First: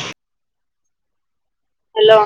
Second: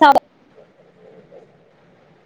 సరే hello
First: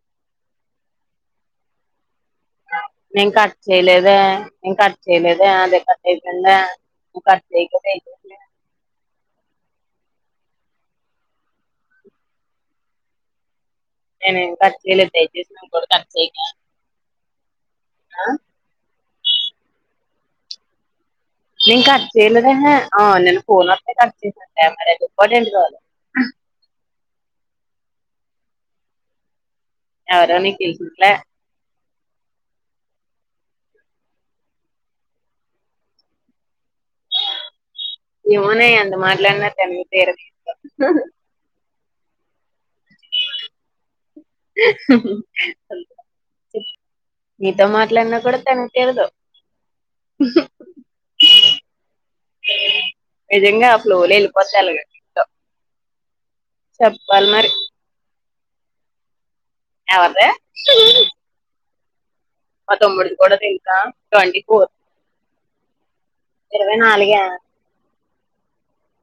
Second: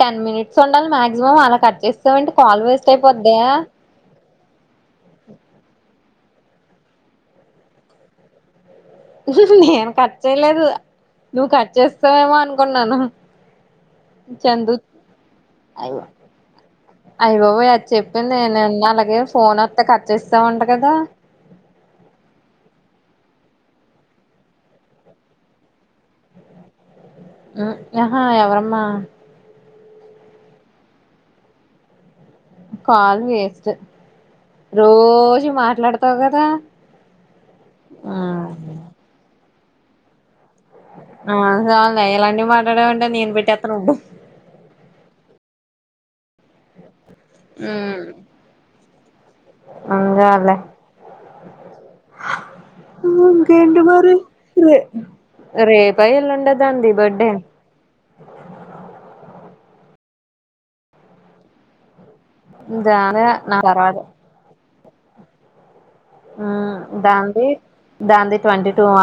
ten minutes ఉండాలి maximum అలా కట్ చేస్తావు ఏంటి కాల్ వే, నేం కట్ చేయలేదే, నేను కట్ చేయలేదు అదే కట్ అయిపోయిందే నువ్వు కట్ చేయకాపోతే, నేను కట్ చేయలేదు నువ్వు కట్ చేసేవేమో అనుకున్నాను, నేనేం చందు కట్ చేయలేదు దయచేసి నువ్వు కూడా అయ్య కట్ చేయకే అయ్య బాబోయ్ అది చెప్పింది నేను ఉన్నా అలాగే, ఫోన్ వత్తే కట్ చేసేవంట కదా, నేను కట్ చేయలేదే ఎహే ఆ నేను ఫోన్ వస్తతే కట్ చేసాను లే మరి అది ఇంపార్టెంట్ కాల్, హు ఆహా ఎవరమ్మా, ఎవరో నీకు తెలిసి ఉంటేలే, కాల్ వేస్ట్ రోజు మాట్లాడతావు కదా, ఆ ఏమోనే అంత మాట్లాడిన, తన్వి తీరదు, అ సాలు, ఎలాంటి వి మా మాట్లాడావంటే నేను పెట్టేస్తాను బు, నీతో మాట్లాడిన కూడా తన్వితిరాదు చాల్లే ఆ ఇంకేంటి ఫ్లో లో మరి వెళ్ళిపోద్ది రే అలాగే రేపు, పయలండి, దంది చెప్పాలి బాడే మరి ఎవరిది మా తమ్ముడూది దానే కూడా నా ఇంకా తర్వాత ట్వంటీ ఫోర్, ఇరవై మ్మ్ నాలుగ, దాంది దాంది ట్వంటీ టూవ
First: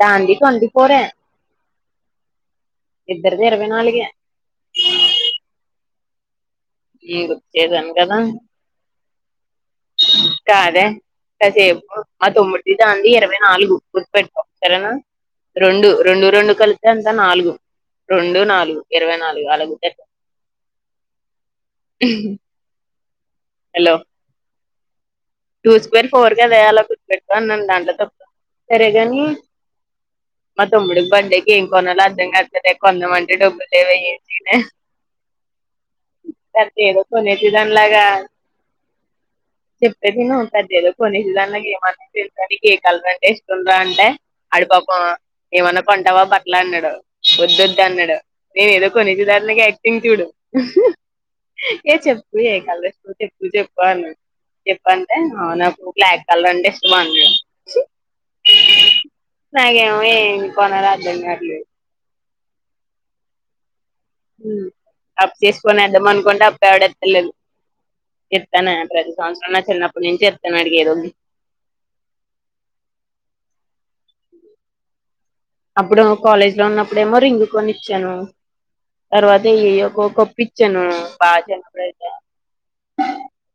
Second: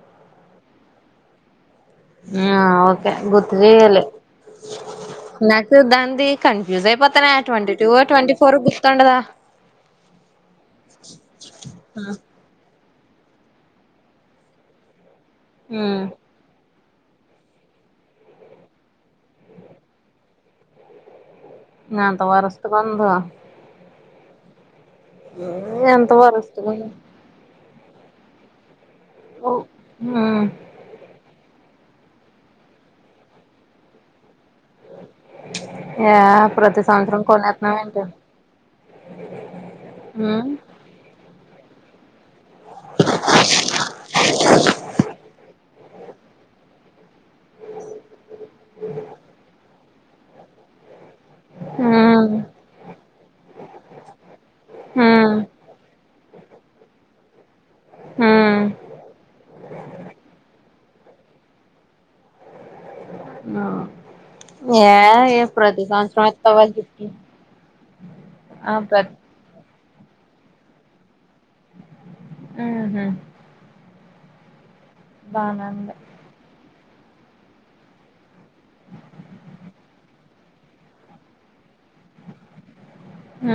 దంది ట్వంటీ ఫోర్ ఆ ఓకే గురుతూ ఇరవై చేయాలి నాలుగే నాకు దా, నేను గుర్తు చేసాను కదా ట్వంటీ ఫోర్ గుర్తుండదా కాదే కాసేపు మా తమ్ముడుది, దానిది ఇరవై నాలుగు గుర్తుపెట్టుకో సరేనా, రెండు మ్మ్ రెండు రెండు కలిపి ఎంతా నాలుగు రెండు నాలుగు ఇరవై నాలుగు అలా గుర్తు ఎట్టుకో, నాఅంత వరస్ట్ గుందో, హలో టూ స్క్వేర్ ఎంత ఫోర్ కదే వరస్ట్గా అలా ఉంది గుర్తు పెట్టుకో అన్నాను దాన్ని, సరే కానీ మ్మ్ మా తమ్ముడి బాడే ఏం, కొనాలా అర్థం కాట్లేదే కొందాం అంటే డబ్బుల్లేవే ఏం యా [unintelligible] ప్రతి పెద్దేదో సంవత్సరం కొనేసే కొనేత్తున్నాం ఏంటి దాన్లాగా తిను మ్మ్ పెద్దేదో కొనేసి [unintelligible] వాడికి ఈ కలర్ అంటే ఇష్టంరా అంటే ఆడు పాపం ఏమన్నా కొంటావా బట్లు అన్నాడు వద్దొద్దు అన్నాడు నేను ఏదో కొనేసేదానిలాగా తిన్ చూడు అహా ఏ మ్మ్ చెప్పు ఏ కాలేజో చెప్పు చెప్పు బన్ చెప్పంటె నాకు క్లారిటీ వాళ్ళంటే ఇష్టమా అండి మ్మ్ నాకేమో ఏం కొనరాదు బెంగారులే ఆ ఉమ్ అప్పు చేసుకొని సంవత్సరం ఏల్దామనుకుంటే ఇత్తావా అప్పుడు ఎవడ్ గిఫ్ట్లు ఇస్తలేదు ఇస్తాను ప్రతి సంవత్సరం నా చిన్న నేను చెప్తాను అడిగి ఏదోకటి ఆ హా ఉంది అప్పుడు కాలేజ్లో ఉన్నప్పుడు ఇప్పుడేమో రింగు కొని ఇచ్చాను తర్వాత ఏయో ఒకో కప్పు ఇచ్చాను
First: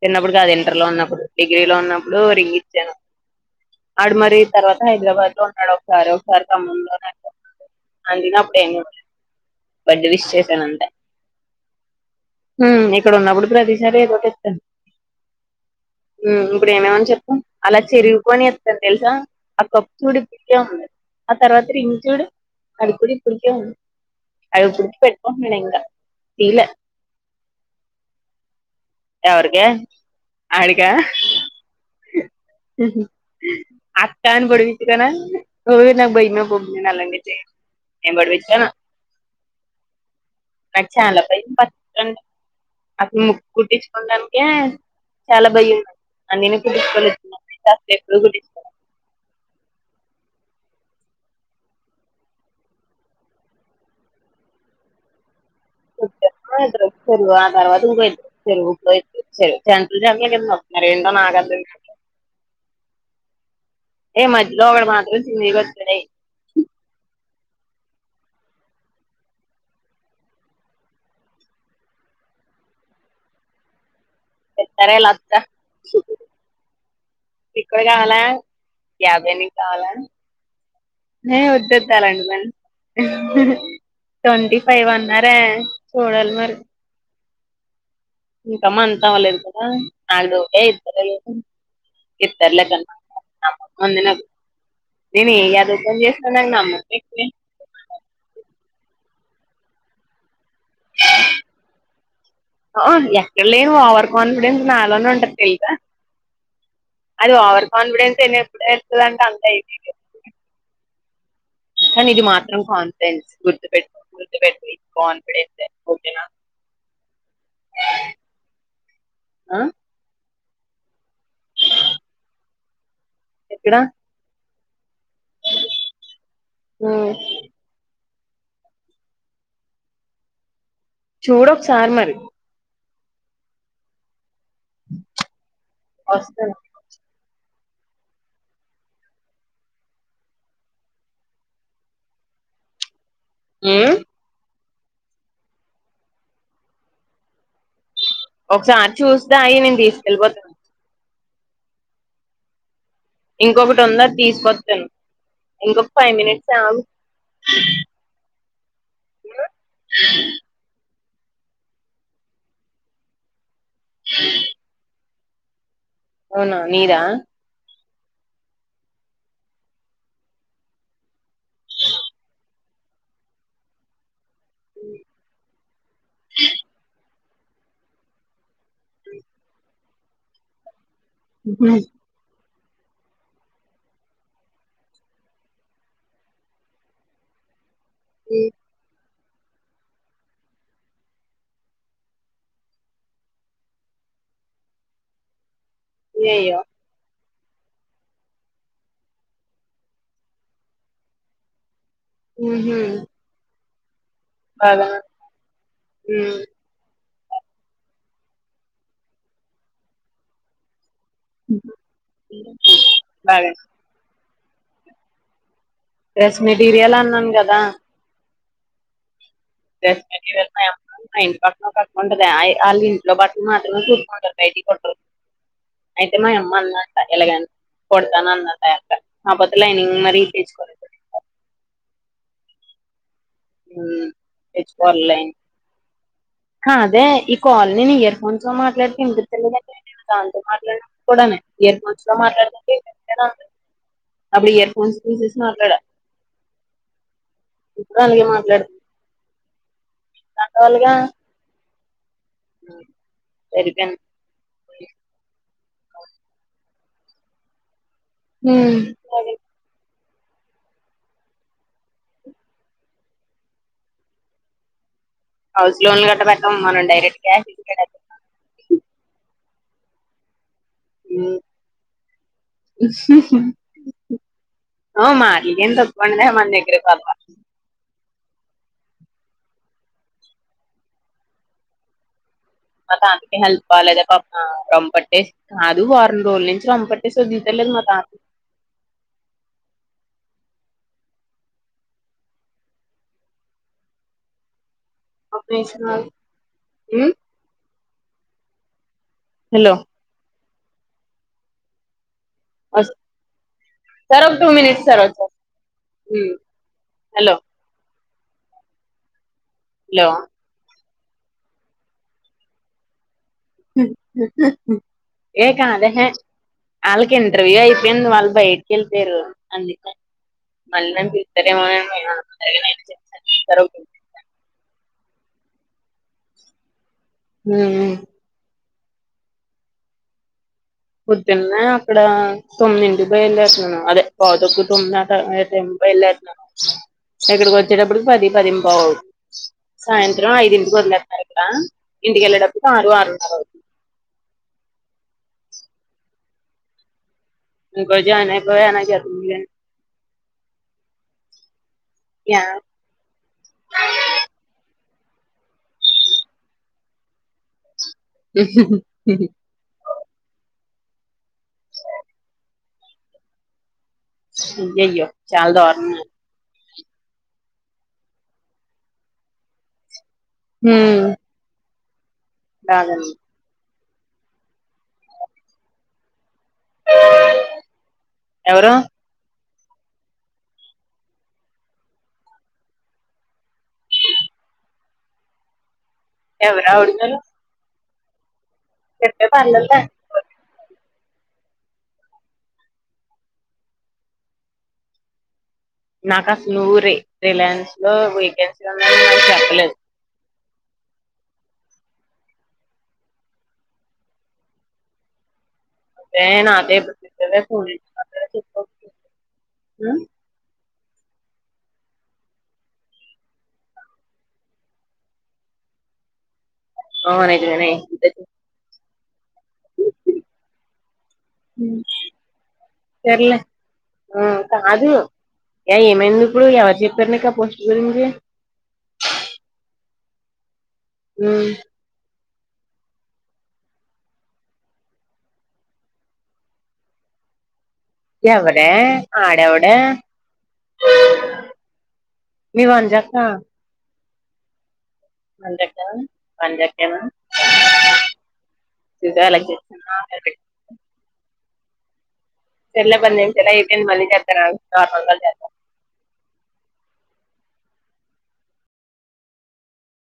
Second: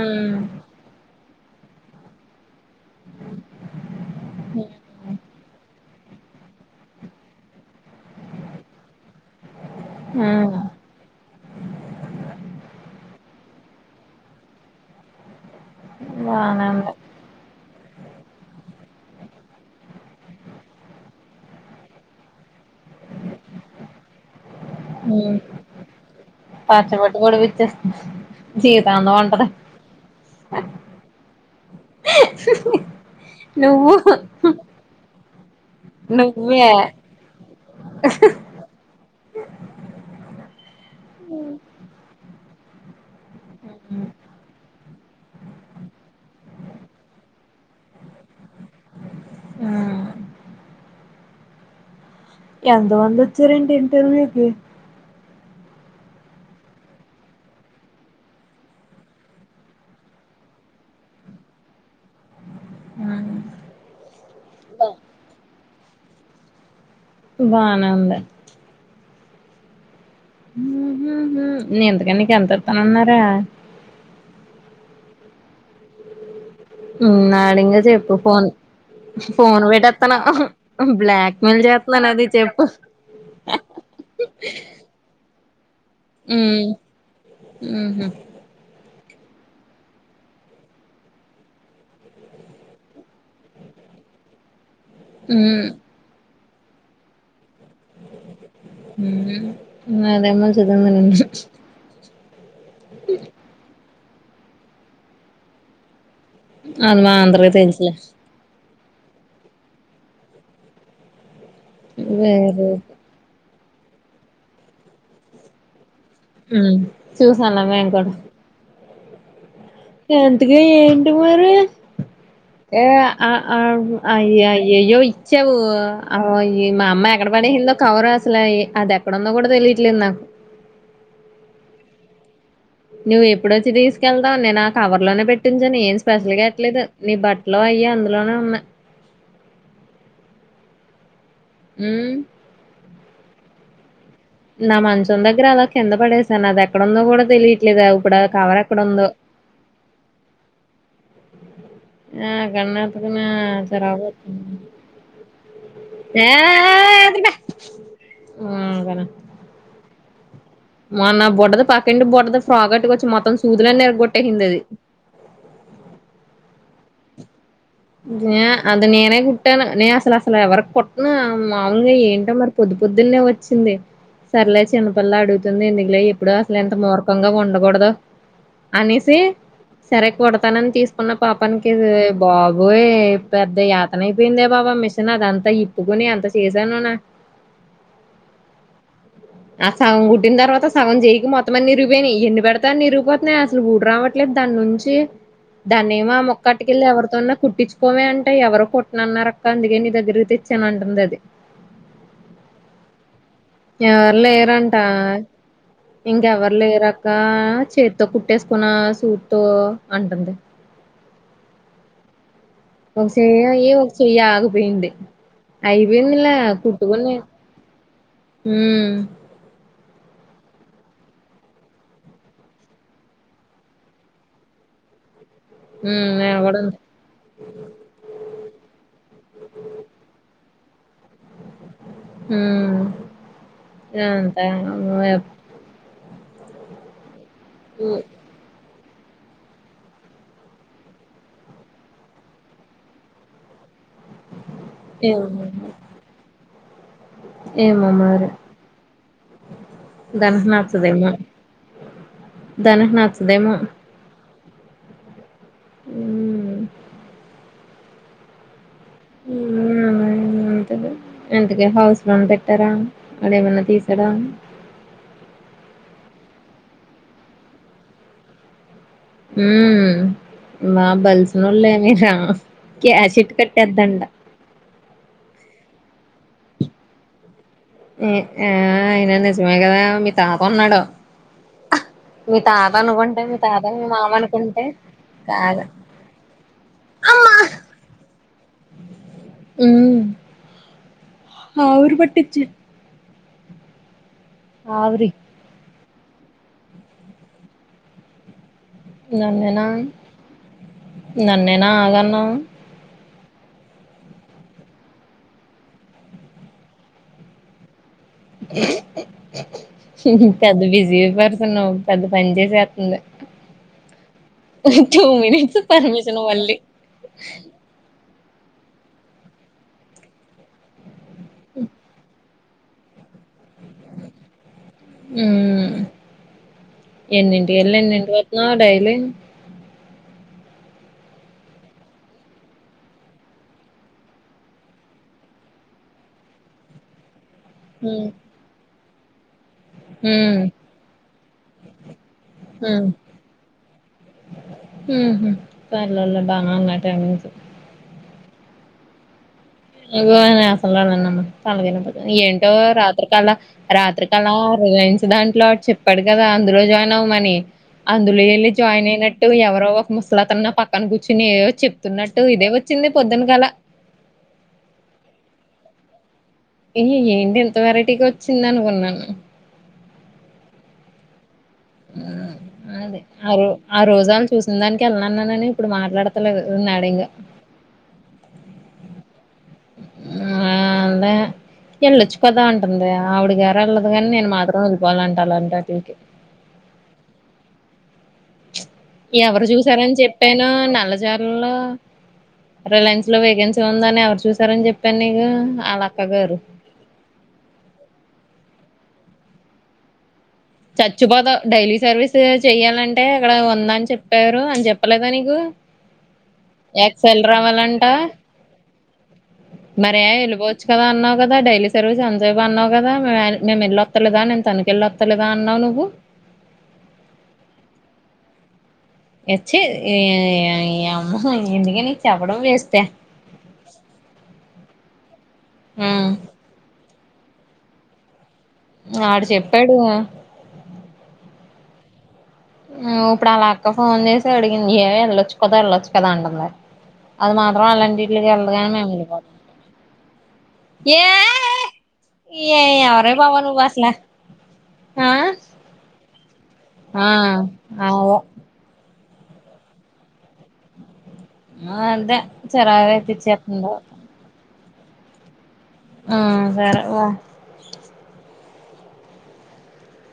చిన్నప్పుడు కాదు ఇంటర్లో ఉన్నప్పుడు డిగ్రీలో ఉన్నప్పుడు రింగ్ ఇచ్చాను ఆడు మరీ తర్వాత హైదరాబాద్ లో ఉన్నాడు సరే ఒకసారి అడిగినప్పుడు ఏం ఇవ్వలేదు బర్త్డే విష్ ఉమ్ చేసాను అంతే ఉ ఇక్కడ ఉన్నప్పుడు ప్రతీ సారి ఏదోకటిత్తాను మ్ బానే ఇప్పుడు ఉంది ఏమేమని చెప్పు అలా చెరుగిపోయిని ఇత్తాడు తెలుసా ఆ కప్పు చూడు ఇప్పుడికీఉంది ఆ తర్వాత రింగ్ చూడు అది కూడా ఇప్పుడుకే ఉంది అది ఇప్పటికి పెట్టుకుంటున్నాడు ఇంకా తీలే పాచపట్కోడు విచ్చేస్తుంది జీతం ఎవరికి ఆడికా నువ్వు అత్తా అని పొడిపిచ్చు కోన ఓయ్ నాకు భయమే బాబు నువ్వే నేన్ అలాంటివి చేయను ఎంబడ పెట్టుకోను నాకు చాలా భయం పట్టుకుంది అదీ కుట్టించుకోనడానికే చాలా భయం నాకు అని కట్టించుకోలేదు నా బిడ్డ అసల్ ఎప్పుడ కుట్టికో మ్మ్ ఎంత మంది వచ్చారు [unintelligible] ఇద్దరొచ్చారు ఆ తర్వాత ఇంకో ఇద్దరొచ్చారు. ముప్పైటికీ వచ్చారు [inaudible] నాకదేందో అర్థం కాలే ఉమ్ ఏ మధ్యలో ఒకడు మాత్రం సింగిల్గా వచ్చా బానే ఉంది ఇంతకీ నీకు ఎంత ఇత్తానన్నారే సరేలాత్త మ్మ్ నాడింగా చెప్పు ఫోన్ యాభై నీకు ఫోన్ కావాలా పెట్టేత్తను ఏ బ్లాక్మెెయిల్ వద్దొద్దు చేత్తన్నాను అలాంటి అది పని చెప్పు చూడలీ మరి హ్మ్మ్ హ్మ్మ్ ఇంక మంత్ అవ్వలేదు కదా నాకు డౌటే ఇ ఇర్లేక [unintelligible] ఉమ్ నేనెదవ పని చేసి చనంగా నమ్ మ్మ్ అదేమ [unintelligible] ఆ ఎక్కడ లేని ఓవర్ కాన్ఫిడెన్స్ నాలోనే ఉంటది తెల్సా అది మా ఆంధరికి తెలుసులే ఇలాంటా అంతా ఈజీ లే కానీ ఇది వేరే మాత్రం కాన్ఫిడెన్స్ గుడ్ గుర్తు పెట్ గుర్తుపెట్టుకో కాన్ఫిడెన్సె మ్మ్ చూసంలే మెంకూడ అ అంతగా ఏంటి మరీ ఆ ఆ ఇక్కడ ఉఅయిఆయి ఏయ్యో ఈ చెవు ఆ ఇ మా ఉమ్, అమ్మయి ఎక్కడ పడేసిందో కవర్ అసలఈ అది ఎక్కడందో కూడా తెలియట్లేదు నాకు చూడొకసారి మరి నువ్వు ఎప్పుడొచ్చి తీసుకెళ్త తావ్ నేను నా కవర్ లోనే పెట్టించాను ఏం స్పెషల్ గా వస్తాను ఎట్లేదు నీ బట్ లో అయ్యో అందులోనే ఉన్నాయ్ మ్మ్ మ్మ్ నా మంచం దగ్గర అలా కింద పడేసాను అది ఎక్కడందో కూడా తెలియట్లేదు అవు ఒకసారి చూస్తా అయి నేను తీసుకెళ్ళిపోత ఆ కన్న ఇంకొకటి ఉందది తీసుకొత్తను ఇంకొక ఫైవ్ మినిట్స్ అగు ఊ గన ఊ మొన్న బుడ్డది పక్కింటి బుడ్డది ఫ్రాక్ అట్టు కొచ్చి మొత్తం సూదులన్ని ఇరగ్గొట్టేసింది అది అవునా మీరా జయా అది నేనే కుట్టాను నే అసలు అసలు ఎవరికి కుట్టను మామూలుగా ఏంటో మరి పొద్దు పొద్దున్నే వచ్చింది. సర్లే చిన్న పిల్ల అడుగుతుంది ఎందుకులే ఇప్పుడు అసలు ఎంత ముర్ సుఖంగా ఉండకూడదు అనేసి సరే కుడతానని తీస్ ఉన్న పాపానికి ఇది బా పోయే పెద్ద యాతన అయిపోయిందే బాబా మిషన్ అదంతా ఇప్పుకుని ఎంత చేసానో నా ఈ ఆ సగం కుట్టిన తర్వాత సగం చేయికి మొత్తం అన్నీ ఇరిగిపోయినియి ఎన్ని పెడితే అన్ని ఇరిగిపోతున్నాయి అసలు ఊడి రావట్లేదు దాని నుంచి దాన్నేమో ఆ ముక్క అయ్యయ్యో అట్టికెళ్ళి ఎవరితోన్నా కుట్టించుకోమే అంటే ఎవరూ కుట్టనన్నారుఅక్క అందుకే నీ దగ్గరకి తెచ్చానంటుందది. ఊహు ఎవ లేరంట ఉమ్ ఇంకెవరు లేరా ఇంకా చేతితో కుట్టేసుకోనా సూత్తో అంటంది ఇంకా ఒసేయ్ అయ్యో [unintelligible] ఆగు వీంది డ్రెస్ మెటీరియల్ అన్నాన్ కదా హ్మ్ డ్రెస్ మెటీరియల్ మా యమ్మ మా ఇంటి పక్కన ఒక అక్క ఉంటదే ఆ అల్లింట్లో బట్టలు మాత్రమే కుట్టుకుంటది బయటియి కుట్టరు. ఉమ్ అయితే నేను మాయమ్మ కూడా అంతే అందంట ఇలాగని కుడతాను అన్నదంట ఆ యక్క కాపోతే లైనింగ్ మరి తీస్ మ్మ్ ఉమ్ ఏంతయిన మ్యాప్ హ అదే కాల్ నేను ఇయర్ ఫోన్స్ లొ మాట్లాడ హిందు దాంతో మాట్లాడ కూడార్మస్ లో మాట్లాడ [unintelligible] అప్పుడు ఇయర్ ఫోన్స్ తీసేసి ఏమో మాట్లాడ ఏమో మరి దానికి దానివల్లగా నచ్చదేమో దానికి నచ్చదేమో సరిపోయింది ఉమ్ హమ్ అది అమ్ ఇంతకి హౌస్ లోన్ పెట్టారా వాడ ఏమన్నా తీశాడా హౌస్ లోన్ గట్ట పెట్టాం మనం డైరెక్ట్ క్యాష్ హుమ్ మా బల్సినోళ్ళే మీ రా క్యాష్ ఎట్టి కట్టేద్దండ అ మా ఇకేం తప్పందే మన దగ్గర తప్ప ఉమ్ ఆ అయిన నిజమే కదా మీ తాత ఉన్నాడు ఆ మా తాతాకి హెల్త్ బాలేదే పాపం అనుకుంటే రంపట్టేసి కాదు వారం రోజుల నుంచి రంపట్టేసి అమ్మా వదతలేదు మా తాత మ్మ్ ఆవిరి పట్టించు ఆవిరి ఇస్త నాగు ఉమ్ ననేనా నన్నే నా ఆగాన్నావు అస్ సర్ ఒక టూ మినిట్స్ సర్ వాచేస్తా హలో హలో పెద్ద బిజి జీవపడుతున్నా పెద్ద పని చేసేస్తుంది టూ ఏ మినిట్స్ కాదేహే పర్మిషన్ మళ్ళీ వాళ్ళకి ఇంటర్వ్యూ అయిపోయింది వాళ్ళ బయటికి వెళ్లిపోయారు అందుకే మళ్ళీ సరే మమ్మయ్య ఫైవ్ నైనంటి ఉమ్ ఎన్నింటి ఎల్ల ఉమ్ ఎన్నిటికి వత్నావ్ డైలి లే పొద్దున్నే అక్కడ తొమ్మిదింటికి బయల దేరుతున్నాను అదే పావు తక్కువ తొమ్మిదిమి అ టైమ్ లో బయలు దేరుతానాను ఇక్కడికి హ్మ్ వచ్చేటప్పుడుకి పది పదింపావు అవుత సాయంత్రం ఐదుంటికి వదిలే ఇక్కడ ఇంటికెళ్ళేటప్పుడు ఆరు ఆరున్నర అవుతుంది హ్మ్ హు పర్లేదు లే బానే ఉన్నాయి టైమింగ్స్ తు కో జా నై కో [unintelligible] ఇగో ఆయన అసలు రాడులే అన్న తాలద యా ఏంటో రాత్రికళ రాత్రికళ రిలయన్స్ దాంట్లో అడు చెప్పాడు కదా అందులో జాయిన్ అవ్వమని అందులో వెళ్ళి జాయిన్ అయినట్టు ఎవరో ఒక ముసలతను నా పక్క క్కను కూర్చుని ఏవో చెప్తున్నట్టు ఇదే వచ్చింది పొద్దున గల అయ్యాయో చాల దొరణం ఏ ఏంటి ఎంత వెరైటీగా వచ్చింది అనుకున్నాను మ్మ్ అదే అరు ఆ రోజాలు చూసిన దానికి వెళ్ళన్నాన్ననని ఇప్పుడు మాట్లాడత తలేదు నడింగా ఎవరు ఆ అదే ఎళ్ళొచ్చుకదా ఉంటుంది ఆవిడి గార్ ఎల్లదు గాని నేను మాట తో [unintelligible] ఇవాలంటాలంటా టీ కి ఎవరా అవుడగారు ఎవరు చూసారని చెప్పాను నల్ల జార్ లో రిలయన్స్ లో వేకెన్సీ ఉందని ఎవరు చూసారని చెప్పాను నీకు వాళ్ళ అక్క నాకు గారు అసలు రే రిలయన్స్ లో వెకెన్ చెప్పలే చచ్చిపోతా డైలీ సర్వీస్ చెయ్యాలంటే అక్కడ ఉందా అని చెప్పారు అని చెప్పలేదా నీకు అదే నాతో ఇప్పుడు ఎక్సెల్ చెప్పవే ఫోన్ రావాలంట మరే వెళ్ళిపోచ్చ కదా అన్నావు కదా డైలీ సర్వీ అజే అన్నావు కదా మే వెళ్ళొ వస్తలేదా నేను తనకిళ్లిస్తాలేదు అన్నావు నువ్కువు అన నిజమే నీ వచ్చి అమ్మ ఎందుక నీ చెప్పడం వేస్తే కా ది యా ఏమైంది ఇప్పుడు ఎవ చెప్ప చెప్పారు నీకు ఆ పోస్ట్ గురించి ఆడు చెప్పాడు ఊ ఇప్పుడు అలా అక్క ఫోన్ చేసి అడిగింది ఏ వెళ్ళొచ్చు కదా వెళ్ళొచ్చు కదా అంటుంది అది మాకు అం అలాంటింటికి వెళ్దు కాని ఎవడే మేము వెళ్ళిపోతాం ఆడెవడే ఏ ఏ మీ ఎవరే బావ నువ్వు అసలా అంటక ఆ ఆవు ఇలకి ఆ అంతే తెల్ల బందే తెల్లగా చెత్త నెన్ మళ్ళీ చేత్తను ఆగు చ మంగల్ జాత్ర ఆ సరే వా